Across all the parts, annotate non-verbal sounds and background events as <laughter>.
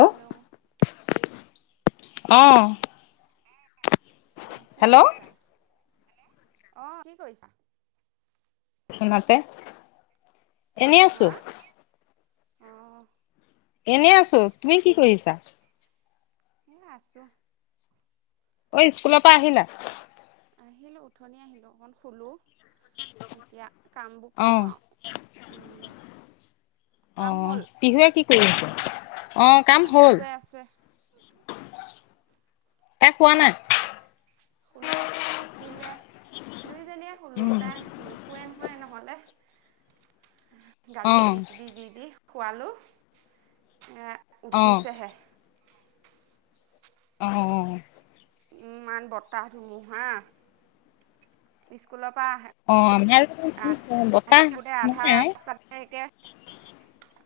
Hello আহ অ কি কৰিছা েল আহ কি কৰিছ মতে এনেই আছো আহঁ এনেই আছো তুমি কি কৰিছা এেই আছোঁ অ স্কুলৰ পৰা আহিলা আহিলো উঠনি আহিলো অকন খুলো <unintelligible> এতিয়া কামবোৰ অ কৰো আৰু উম কাম হ'ল <inaudible> <unintelligible> আহ কাম হ'ল আছে আছে তাই কোৱা নাই খুলে উঠি লৈ দুইজনীয়ে হ'লোঁ তাই নুশোৱেন <unintelligible> সমাই নহ'লে অ গালি দি দি দি দি খোৱালোঁ অ উঠি চেহে আহ ই ইমান বতাহ ধুমু হা স্কুলৰ পৰা অ কি আহি বতাহ থাকোঁতে আধা নাই <unintelligible> ৰাস্তাতে একে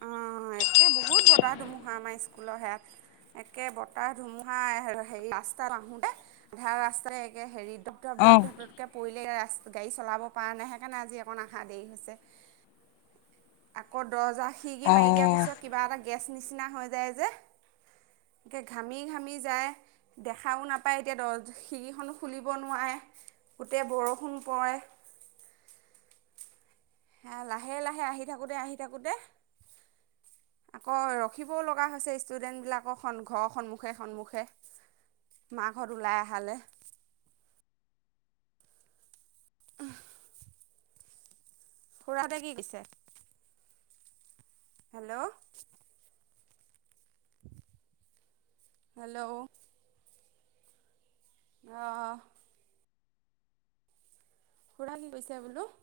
অঁ একে বহুত বতাহ ধুমুহা আমাৰ স্কুলৰ হয়াত একে বতাহ ধুমুহা হেৰি ৰাস্তাত আহোঁ দে আধা ৰাস্তাৰে একে হেৰিত <unintelligible> অ দপদপ কে পৰিলে <unintelligible> গাড়ী চলাব পৰা নাই হে সকাৰণে আজি অকণ আশা দেৰি হৈছে আকৌ দহজাৰ সি কি কি অ মাৰি দিয়াৰ পিছত কিবা এটা গেছ নিচিনা হৈ যায় যে একৈ ঘামি ঘামি যায় দেখাও নাপায় এতিয়া শিৰিখনো খুলিব নোৱাৰে গোটেই বৰষুণ পৰে লাহে লাহে আহি থাকোঁতে আহি থাকোঁতে আকৌ ৰখিবও লগা হৈছে ষ্টুডেণ্টবিলাকৰ ঘৰৰ সন্মুখে সন্মুখে মাক ঘৰত ওলাই আহালে আহ খুৰাহতে কি কৈছে হেল্ল' হেল্ল' আহ খুৰা কি কৈছে বোলো <unintelligible>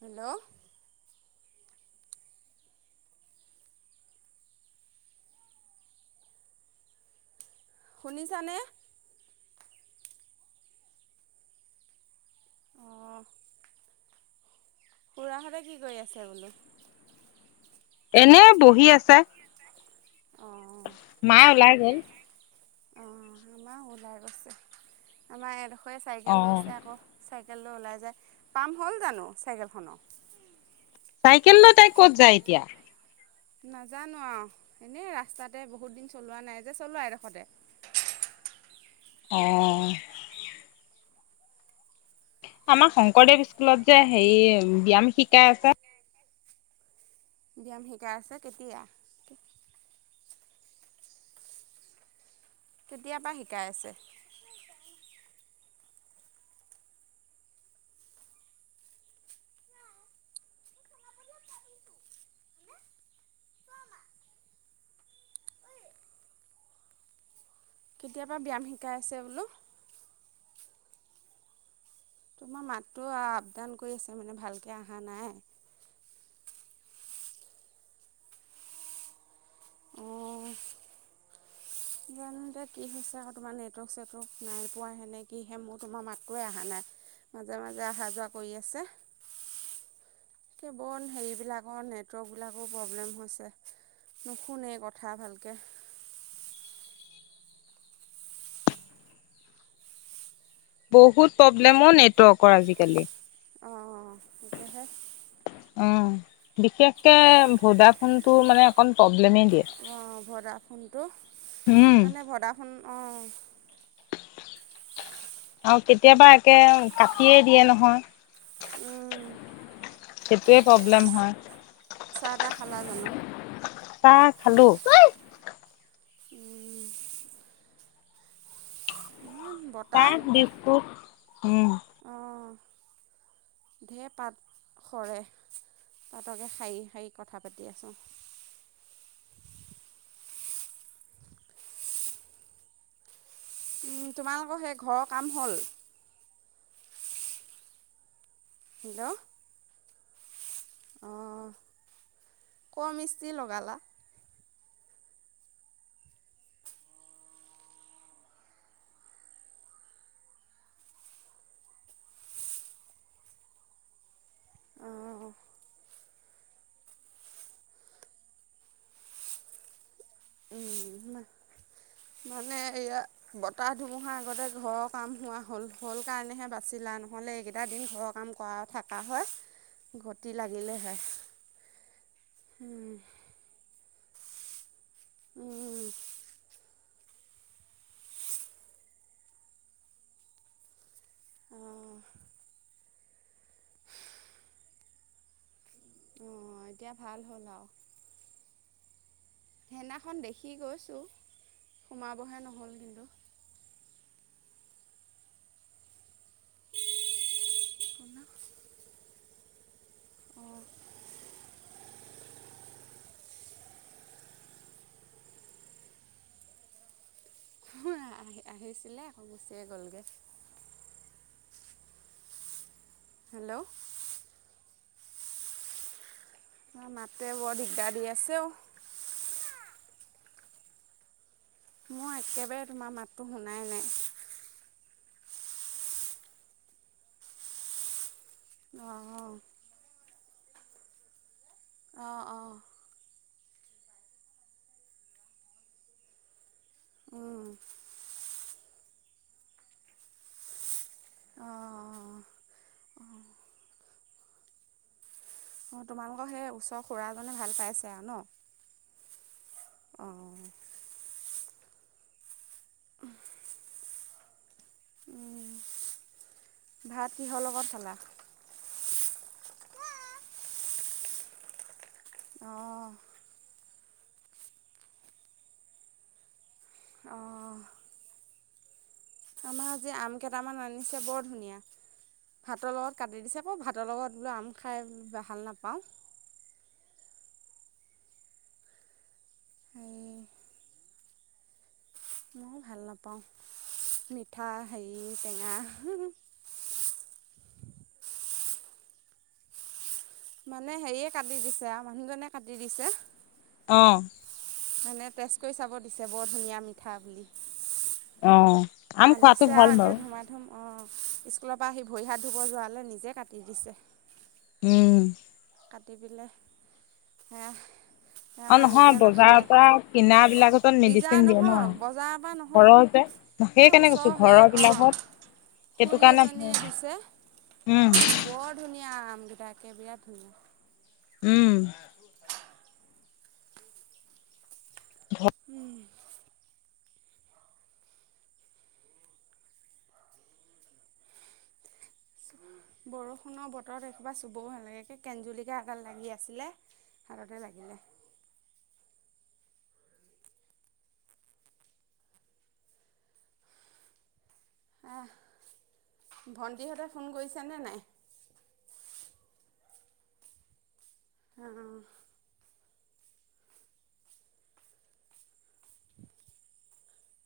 হেল্ল' শুনিছানে খুৰাহতে কি কৰি আছে বোলো এনে বহি আছে মায় ওলাই গ'ল অ আমাৰ ওলাই গৈছে আমাৰ অ চাইকেল লৈছে আকৌ চেলৈ ওলাই যায় পাম হ'ল জানো চাইকেল খনৰ চাইকেল ল তাই ক'ত যায় এতিয়া নাজানো আৰু এনেই ৰাস্তাতে বহুত দিন চলোৱা নাই যে চলোৱা এডোখতে অঁ আমাৰ শংকৰদেৱ স্কুলত যে হেৰি ব্যায়াম শিকাই আছে ব্যায়াম শিকাই আছে কেতিয়া কেতিয়াপা শিকাই আছে কেতিয়াবা ব্যায়াম শিকাই আছে বোলো তোমাৰ মাতটো আপডাউন কৰি আছে মানে ভালকে অহা নাই অ জানো এতিয়া কি হৈছে আকৌ তোমাৰ নেটৱৰ্ক জানো এতিয়া কি হৈছে তোমাৰ নেটৱৰ্ক সেটৱৰ্ক নাই পোৱা হেনে কিহে মোৰ তোমাৰ মাতটোৱেই অহা নাই। মাজে মাজে অহা যোৱা কৰি আছে কেৱল হেৰিবিলাকৰ নেটৱৰ্কবিলাকো প্ৰব্লেম হৈছে নুশুনেই কথা ভালকে বহুত প্ৰব্লেমো নেটৱৰ্কৰ আজিকালি অ সেইটোহে অ বিশেষকে ভদা ফোনটো মানে অকণ প্ৰব্লেমেই দিয়ে। অঁ ভডা ফোনটো উম। সেইকাৰণে ভডা ফোন অ' আৰু কেতিয়াবা একে কাটিয়েই দিয়ে নহয় উম সেইটোয়ে প্ৰব্লেম হয় চাহ তাহ খালা জানো? চাহ খালো উম বতাহ কাই একে দিছো উম অঁ ঢেৰ পাত সৰে পাতকে খাৰী খাৰী কথা পাতি আছোঁ তোমালোকৰ সেই ঘৰৰ কাম হ'ল হেল্ল' অ কম ইিস্তি লগালা অঁ মানে এয়া বতাহ ধুমুহাৰ আগতে ঘৰৰ কাম হোৱা হ'ল হ'ল কাৰণেহে বাচিলা, নহ'লে এইকেইটা দিন ঘৰৰ কাম কৰা থকা হয় ঘটি লাগিলে হয় উম অ এতিয়া ভাল হ'ল আৰু সেইদিনাখন দেখি গৈছো সোমাবহে নহ'ল কিন্তু আহ আহিছিলে আকৌ গুচিয়ে গলগে হেল্ল' মাততে বৰ দিগদাৰ দি আছেও মই একেবাৰে তোমাৰ মাতটোো শুনাই নাই আহ অ অ উম আহঁ অ অ তোমালোকৰ সেই ওচৰ খুৰাজনে ভাল পাইছে আৰু ন অ' উম ভাত কিহৰ লগত খালা আহঁ অ অ আমাৰ আজি আম কেইটামান আনিছে বৰ ধুনীয়া, ভাতৰ লগত কাটি দিছে মই ভাতৰ লগত বোলো আম খাই ভাল নাপাওঁ। এই মই ভাল নাপাওঁ মিঠা হেৰি টেঙা মানে হেৰিয়ে কাটি দিছো মানুহজনে কাটি দিছে অ মানে তেজ কৰি চাব দিছে বৰ ধুনীয়া মিঠা বুলি অঁ আম খোৱাতটো ভাল বাৰু। অ স্কুলৰ পৰা আহি ভৰি হাত ধুব যোৱালৈ নিজে কাটি দিছে। উম কাটি পেলাই তেওঁ অ আকৌ নহয় নিজে বজাৰৰ নাখায় পৰা কিনা বিলাকটো বিজা মেডিচিন দিয়ে ন নহয় ঘৰৰ যে, সেই ওচৰহে অ সেইটো খুৰী কাৰণে এজনীয়ে ভাল। দিছে উম। বৰ ধুনীয়া আম কেইটাকে বিৰাট ধুনীয়া উম ঘ বৰষুণৰ বতৰত এসোবা চুবও নালাগে কেঞ্জুলিকা এডাল লাগি আছিলে হাততে লাগিলে। অ ভণ্টিহঁতে ফোন কৰিছেনে নাই? আহ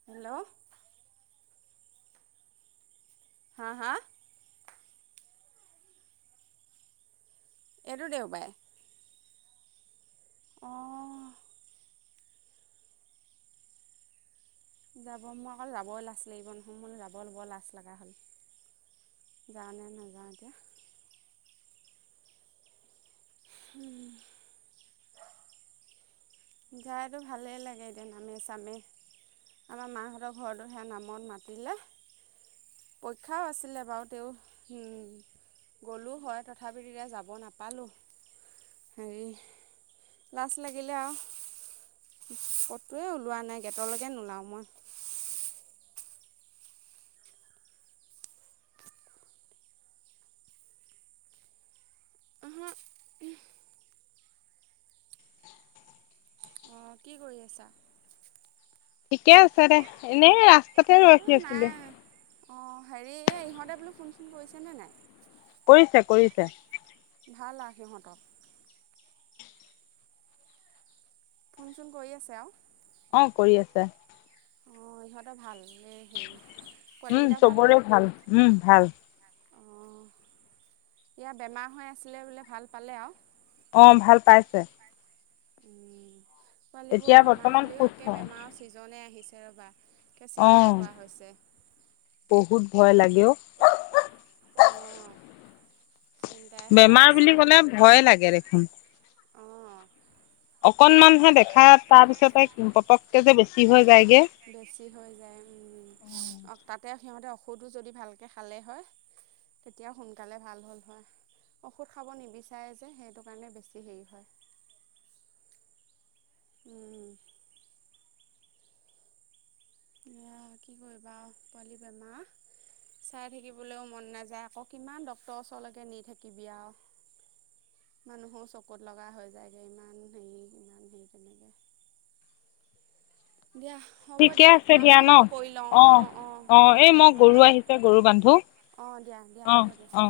হেল্ল' হা হা এইটো দেউবাৰে অঁ যাব মোৰ অকল যাবই লাজ লাগিব নহয় ম যাব ল'ব লাজ লগা হ'ল যাওঁ নে নাযাওঁ এতিয়া। উম যাইতো ভালেই লাগে এতিয়া নামে চামে আমাৰ মাহঁতৰ ঘৰটো সেয়া নামত মাতিলে পৰীক্ষাও আছিলে বাৰু তেওঁ গ'লো হয় তথাপি এতিয়া যাব নাপালোঁ হেৰি লাজ লাগিলে, আৰু ক'তোৱে ওলোৱা নাই গেটলৈকে নোলাওঁ মই। আহা অ কি কৰি আছা ঠিকে আছে দে এনেই ৰাস্তাতে ৰখি আছিলো অ হেৰি এই ইহঁতে বোলো ফোন চোন কৰিছে নে নাই। কৰিছে কৰিছে। ভাল আৰু সিহঁতৰ। ফুন চোন কৰি আছে আৰু। অ কৰি আছে। অ ইহঁতৰ ভাল? এই হেৰি উম পোৱালিকেইটা চবৰে আৰু ভাল, উম ভাল অঁ ইয়াৰ বেমাৰ হৈ আছিলে বোলে ভাল পালে আৰু? অ ভাল পাইছে। পোৱালী এতিয়া বোৰৰ বেমাৰ বৰ্তমান হ'লেই একে সুস্থ বেমাৰৰ চিজন আহিছে। দেওবাৰ অ চিন্তাই হোৱা হৈছে। বহুত ভয় লাগেও। অঁ চিন্তাই হোৱা বেমাৰ হৈছে বুলি ক'লে ভয় লাগে দেখোন। অ অকণমানহে দেখা তাৰপিছতে পতককৈ যে বেছি হৈ যায়গে বেছি হৈ যায় উম তাতে সিহঁতে, ঔষধো যদি ভালকৈ খালে হয়, তেতিয়া সোনকালে ভাল হ'ল হয়। ঔষধ খাব নিবিচাৰে যে সেইটো কাৰণে বেছি হেৰি হয়। উ'ম। সেয়া কি কৰিবা আৰু পোৱালি বেমাৰ চাই থাকিবলৈও মন নাযায় আকৌ কিমান ডক্তৰৰ ওচৰলৈকে নি থাকিবি আৰু মানুহৰ চকুত লগা হৈ যায়গৈ ইমান হেৰি ইমান হেৰি তেনেকৈ দিয়া হ'ব ঠিকে দিয়া আছে কাম ন বনবোৰ কৰি লওঁ, অ', অ', দিয়া এই মই হ'ব গৰু দিয়া, আহিছে গৰু বান্ধো অ দিয়া দিয়া অ হ'ব দিয়া। অ